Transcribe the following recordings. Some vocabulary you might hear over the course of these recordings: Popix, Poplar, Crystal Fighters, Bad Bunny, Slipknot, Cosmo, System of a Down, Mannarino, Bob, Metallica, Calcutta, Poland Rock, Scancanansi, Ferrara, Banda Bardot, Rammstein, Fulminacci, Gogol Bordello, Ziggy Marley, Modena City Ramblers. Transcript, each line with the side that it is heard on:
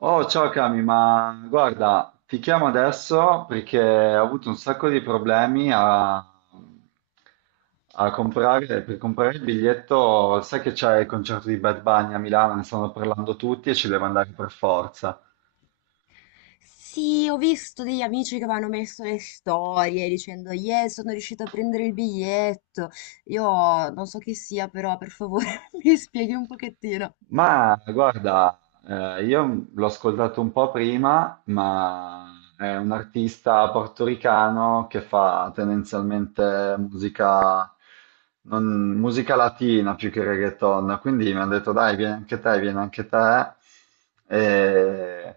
right: Oh, ciao Cami, ma guarda, ti chiamo adesso perché ho avuto un sacco di problemi a comprare il biglietto. Sai che c'è il concerto di Bad Bunny a Milano, ne stanno parlando tutti e ci devo andare per forza.
left: Sì, ho visto degli amici che mi hanno messo le storie dicendo, yeah, sono riuscito a prendere il biglietto. Io non so chi sia, però per favore mi spieghi un pochettino.
right: Ma guarda, io l'ho ascoltato un po' prima, ma è un artista portoricano che fa tendenzialmente musica, musica latina più che reggaeton, quindi mi hanno detto dai, vieni anche te, vieni anche te. E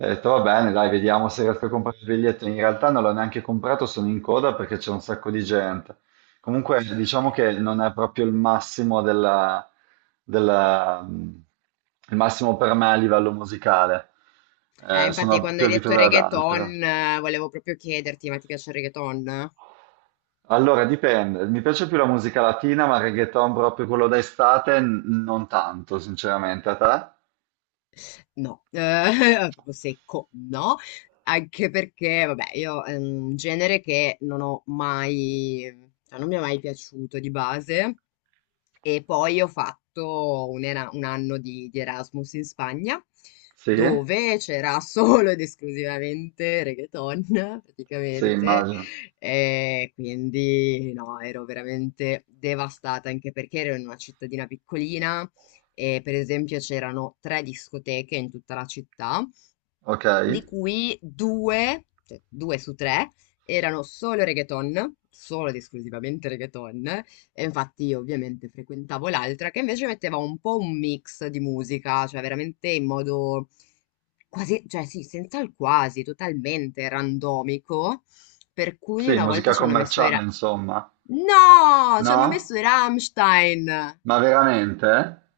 right: ho detto va bene, dai, vediamo se riesco a comprare il biglietto. In realtà non l'ho neanche comprato, sono in coda perché c'è un sacco di gente. Comunque diciamo che non è proprio il massimo della- mm, il massimo per me a livello musicale.
left: Infatti,
right: Sono
left: quando
right: più
left: hai detto
right: abituato ad altro.
left: reggaeton, volevo proprio chiederti, ma ti piace il reggaeton?
right: Allora, dipende. Mi piace più la musica latina, ma il reggaeton proprio quello d'estate non tanto, sinceramente. A te?
left: No, proprio secco, no. Anche perché, vabbè, io è un genere che non ho mai, cioè non mi è mai piaciuto di base. E poi ho fatto un anno di Erasmus in Spagna,
right: Sì?
left: dove c'era solo ed esclusivamente reggaeton,
right: Sì,
left: praticamente.
right: immagino.
left: E quindi no, ero veramente devastata, anche perché ero in una cittadina piccolina e per esempio c'erano tre discoteche in tutta la città
right: Ok.
left: di cui due, cioè due su tre, erano solo reggaeton, solo ed esclusivamente reggaeton, e infatti io ovviamente frequentavo l'altra che invece metteva un po' un mix di musica, cioè veramente in modo quasi, cioè sì, senza il quasi, totalmente randomico, per cui
right: Sì,
left: una volta
right: musica
left: ci hanno messo i...
right: commerciale,
left: Ra-
right: insomma.
left: No, ci hanno messo
right: No?
left: i Rammstein.
right: Ma veramente?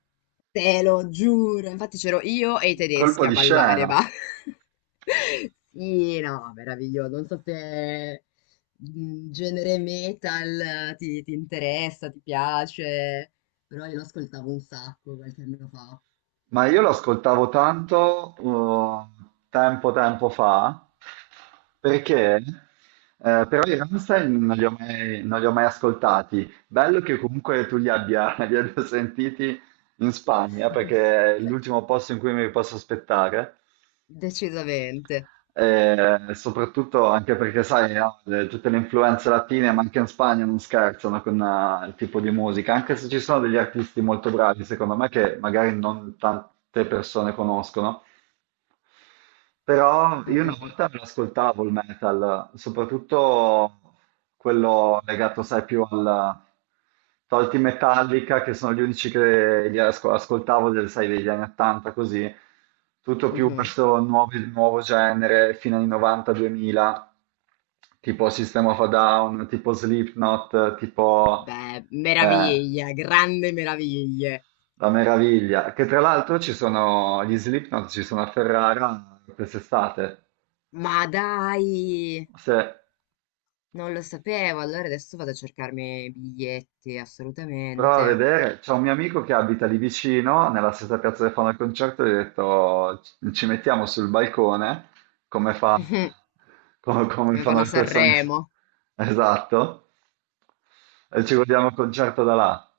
left: Te lo giuro, infatti c'ero io e i
right: Colpo
left: tedeschi a
right: di
left: ballare, ma...
right: scena.
left: Sì, no, meraviglioso. Non so se mm, genere metal eh, ti interessa, ti piace, però io lo ascoltavo un sacco qualche anno fa.
right: Ma io lo ascoltavo tanto, tempo fa, perché però i Rammstein non li ho mai ascoltati. Bello che comunque tu li abbia, li abbia sentiti in Spagna, perché è l'ultimo posto in cui mi posso aspettare.
left: Decisamente.
right: E soprattutto anche perché, sai, no, tutte le influenze latine, ma anche in Spagna non scherzano con, il tipo di musica, anche se ci sono degli artisti molto bravi, secondo me, che magari non tante persone conoscono. Però
left: Mm,
right: io
left: mm,
right: una
left: mm.
right: volta me lo ascoltavo il metal, soprattutto quello legato, sai, più al. Tolti Metallica, che sono gli unici che ascoltavo, sai, degli anni 80, così. Tutto più
left: Mhm.
right: verso nuovo genere, fino anni 90-2000, tipo System of a Down, tipo Slipknot,
left: Beh,
right: eh,
left: meraviglia, grande meraviglie.
right: la meraviglia, che tra l'altro ci sono gli Slipknot, ci sono a Ferrara quest'estate.
left: Ma dai,
right: Se
left: non lo sapevo, allora adesso vado a cercarmi i biglietti,
right: prova a
left: assolutamente.
right: vedere, c'è un mio amico che abita lì vicino, nella stessa piazza dove fanno il concerto, e gli ho detto: "Ci mettiamo sul balcone, come fa- come
left: Come fanno
right: fanno
left: a
right: le persone."
left: Sanremo.
right: Esatto, e ci guardiamo il concerto da là,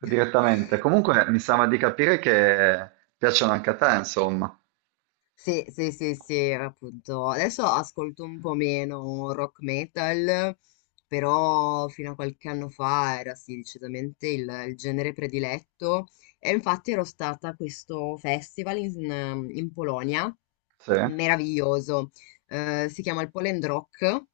right: direttamente. Comunque mi sembra di capire che piacciono anche a te, insomma.
left: Sì, sì, sì, sì, appunto. Adesso ascolto un po' meno rock metal, però fino a qualche anno fa era sì, decisamente il genere prediletto. E infatti ero stata a questo festival in Polonia,
right: Sì,
left: meraviglioso. Si chiama il Poland Rock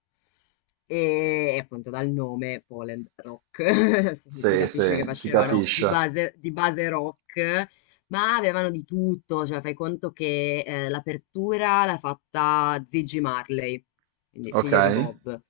left: e appunto dal nome Poland Rock si
right: sì,
left: capisce che
right: sì, si
left: facevano
right: capisce.
left: di base rock. Ma avevano di tutto, cioè fai conto che, l'apertura l'ha fatta Ziggy Marley, quindi
right: Ok,
left: figlio di Bob.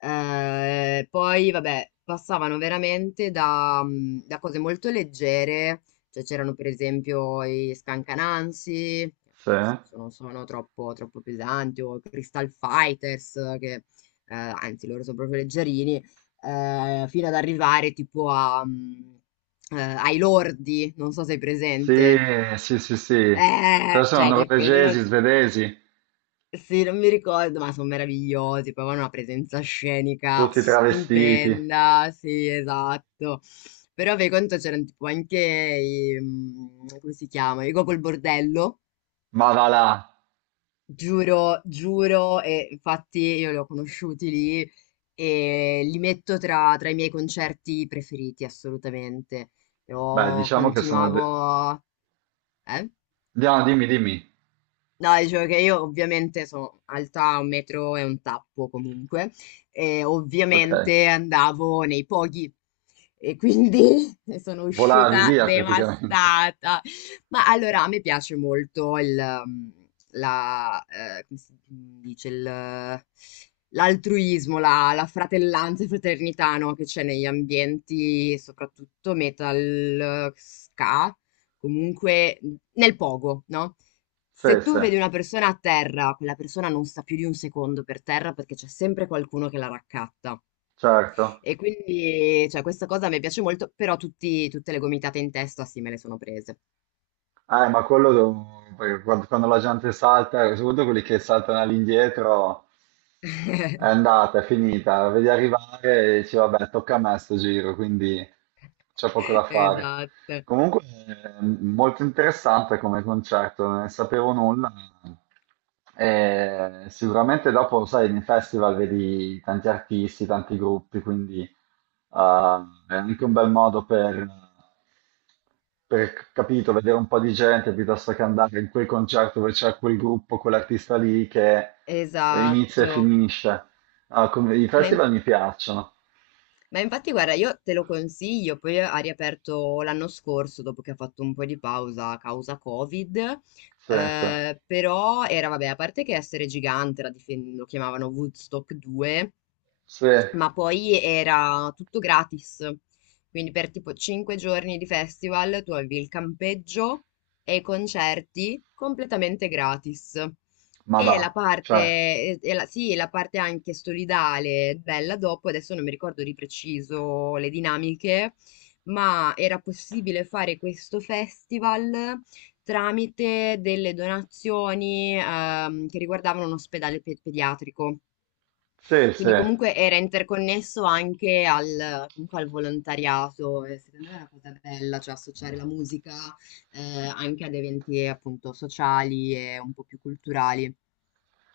left: Poi vabbè, passavano veramente da, da cose molto leggere, cioè c'erano per esempio i Scancanansi, che
right: sì.
left: nel senso non sono troppo, troppo pesanti, o i Crystal Fighters che, anzi loro sono proprio leggerini, fino ad arrivare tipo a, ai lordi, non so se hai
right: Sì,
left: presente.
right: sì, sì, sì. Cosa sono?
left: Cioè che
right: Norvegesi,
left: quello,
right: svedesi?
left: sì, non mi ricordo, ma sono meravigliosi, poi avevano una presenza scenica
right: Tutti travestiti,
left: stupenda, sì, esatto. Però per conto c'erano tipo anche i, come si chiama? I Gogol Bordello.
right: ma va là.
left: Giuro, giuro, e infatti io li ho conosciuti lì e li metto tra i miei concerti preferiti, assolutamente.
right: Beh,
left: Io
right: diciamo che sono.
left: continuavo... Eh?
right: No, dimmi, dimmi.
left: No, dicevo che io ovviamente sono alta un metro e un tappo comunque, e
right: Ok.
left: ovviamente andavo nei pochi e quindi ne sono
right: Volavi
left: uscita
right: via praticamente.
left: devastata. Ma allora a me piace molto il, um, la, come si dice, il, l'altruismo, la fratellanza e fraternità, no, che c'è negli ambienti, soprattutto metal, ska, comunque nel pogo, no?
right: Sì,
left: Se tu
right: sì,
left: vedi una persona a terra, quella persona non sta più di un secondo per terra perché c'è sempre qualcuno che la raccatta.
right: certo.
left: E quindi, cioè, questa cosa mi piace molto, però tutte le gomitate in testa sì me le sono prese.
right: Ma perché quando la gente salta, soprattutto quelli che saltano all'indietro, è andata, è finita, la vedi arrivare e dici vabbè, tocca a me sto giro, quindi c'è poco da fare.
left: Esatto,
right: Comunque, è molto interessante come concerto, non ne sapevo nulla. E sicuramente dopo, sai, nei festival vedi tanti artisti, tanti gruppi, quindi, è anche un bel modo per, capito, vedere un po' di gente piuttosto che andare in quel concerto dove c'è quel gruppo, quell'artista lì che inizia e
left: esatto.
right: finisce. Ah, i
left: Ma, in-
right: festival mi piacciono.
left: ma infatti, guarda, io te lo consiglio, poi ha riaperto l'anno scorso, dopo che ha fatto un po' di pausa a causa Covid.
right: Sì, sì,
left: Eh, però era, vabbè, a parte che essere gigante, lo chiamavano Woodstock 2,
right: sì,
left: ma poi era tutto gratis. Quindi per tipo cinque giorni di festival tu avevi il campeggio e i concerti completamente gratis.
right: ma va,
left: E la parte,
right: cioè,
left: sì, la parte anche solidale, bella dopo, adesso non mi ricordo di preciso le dinamiche, ma era possibile fare questo festival tramite delle donazioni, che riguardavano un ospedale pediatrico.
right: sì, sì,
left: Quindi comunque era interconnesso anche al, comunque al volontariato e secondo me è una cosa bella, cioè associare la musica anche ad eventi appunto sociali e un po' più culturali.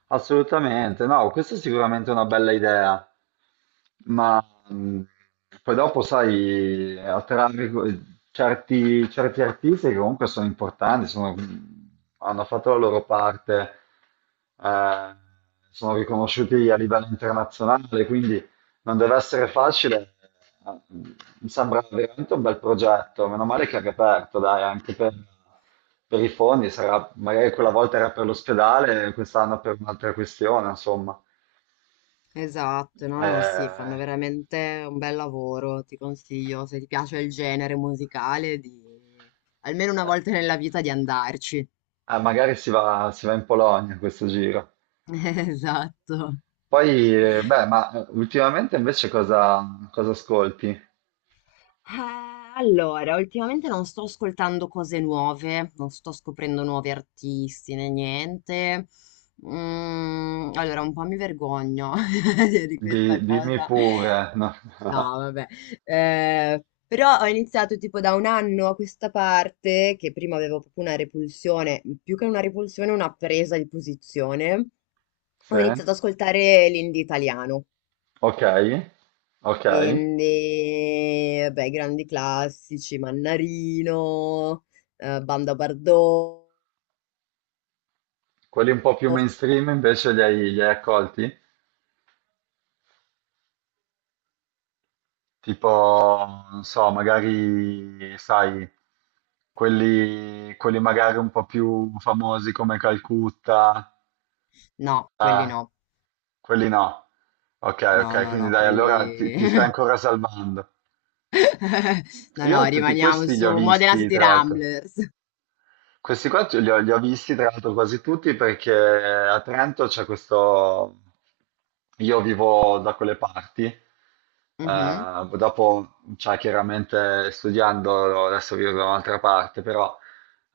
right: assolutamente. No, questa è sicuramente una bella idea, ma, mh, poi dopo, sai, attrarre certi artisti che comunque sono importanti, hanno fatto la loro parte, eh, sono riconosciuti a livello internazionale, quindi non deve essere facile, eh, mi sembra veramente un bel progetto, meno male che è riaperto, dai, anche per, i fondi, sarà, magari quella volta era per l'ospedale, quest'anno per un'altra questione, insomma.
left: Esatto, no, no, sì,
right: Eh,
left: fanno veramente un bel lavoro, ti consiglio, se ti piace il genere musicale, di almeno una volta nella vita di andarci.
right: magari si va in Polonia questo giro.
left: Esatto.
right: Poi, beh, ma, ultimamente invece cosa ascolti?
left: Allora, ultimamente non sto ascoltando cose nuove, non sto scoprendo nuovi artisti né niente. Mm, allora, un po' mi vergogno di questa
right: Dimmi
left: cosa.
right: pure. No?
left: No, vabbè. Però ho iniziato tipo da un anno a questa parte, che prima avevo proprio una repulsione, più che una repulsione, una presa di posizione. Ho
right: Sì?
left: iniziato ad ascoltare l'indie italiano.
right: Ok, ok.
left: Quindi, vabbè, grandi classici, Mannarino, Banda Bardot.
right: Quelli un po' più mainstream invece li hai accolti? Tipo, non so, magari, sai, quelli magari un po' più famosi come Calcutta,
left: No, quelli no.
right: quelli no. Ok,
left: No,
right: ok,
left: no,
right: quindi
left: no,
right: dai, allora ti,
left: quelli...
right: ti stai ancora salvando.
left: No, no,
right: Io tutti
left: rimaniamo
right: questi li ho
left: su Modena
right: visti,
left: City
right: tra l'altro.
left: Ramblers.
right: Questi qua li ho visti tra l'altro quasi tutti perché a Trento c'è questo. Io vivo da quelle parti,
left: Mhm.
right: dopo, cioè, chiaramente studiando, adesso vivo da un'altra parte, però,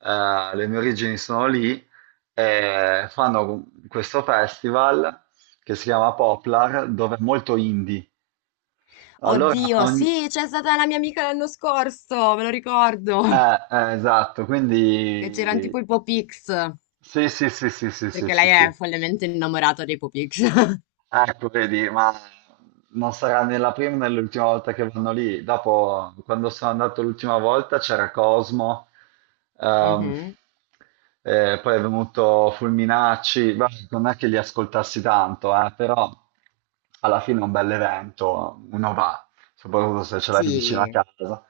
right: le mie origini sono lì e fanno questo festival che si chiama Poplar, dove è molto indie. Allora,
left: Oddio,
right: ogni...
left: sì, c'è stata la mia amica l'anno scorso, me lo ricordo,
right: eh, esatto,
left: che c'erano tipo
right: quindi.
left: i Popix,
right: Sì, sì, sì, sì, sì, sì,
left: perché
right: sì,
left: lei è
right: sì.
left: follemente innamorata dei Popix.
right: Ecco, vedi, ma non sarà né la prima né l'ultima volta che vanno lì. Dopo, quando sono andato l'ultima volta, c'era Cosmo, ehm,
left: Mhm.
right: poi è venuto Fulminacci. Beh, non è che li ascoltassi tanto, però alla fine è un bel evento, uno va, soprattutto se ce l'hai vicino a
left: Sì.
right: casa,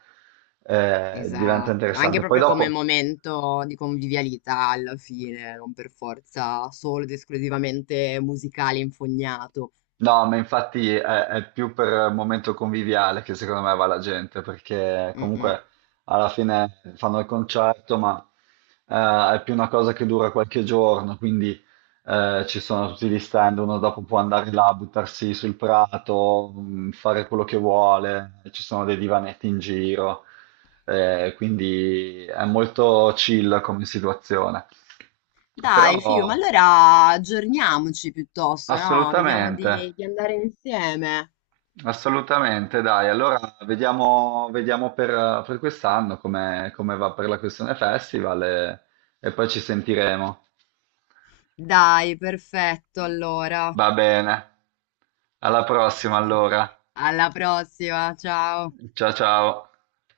right: diventa
left: Esatto, anche
right: interessante. Poi
left: proprio come
right: dopo.
left: momento di convivialità alla fine, non per forza solo ed esclusivamente musicale infognato.
right: No, ma infatti è più per momento conviviale che secondo me va la gente, perché
left: Mm-mm.
right: comunque alla fine fanno il concerto, ma, è più una cosa che dura qualche giorno, quindi, ci sono tutti gli stand, uno dopo può andare là, buttarsi sul prato, fare quello che vuole, ci sono dei divanetti in giro, quindi è molto chill come situazione. Però
left: Dai, figo, ma allora aggiorniamoci piuttosto, no? Vediamo
right: assolutamente.
left: di andare insieme.
right: Assolutamente, dai. Allora vediamo per, quest'anno come, va per la questione festival, e poi ci sentiremo.
left: Dai, perfetto, allora.
right: Va bene. Alla prossima allora.
left: Alla prossima, ciao.
right: Ciao ciao.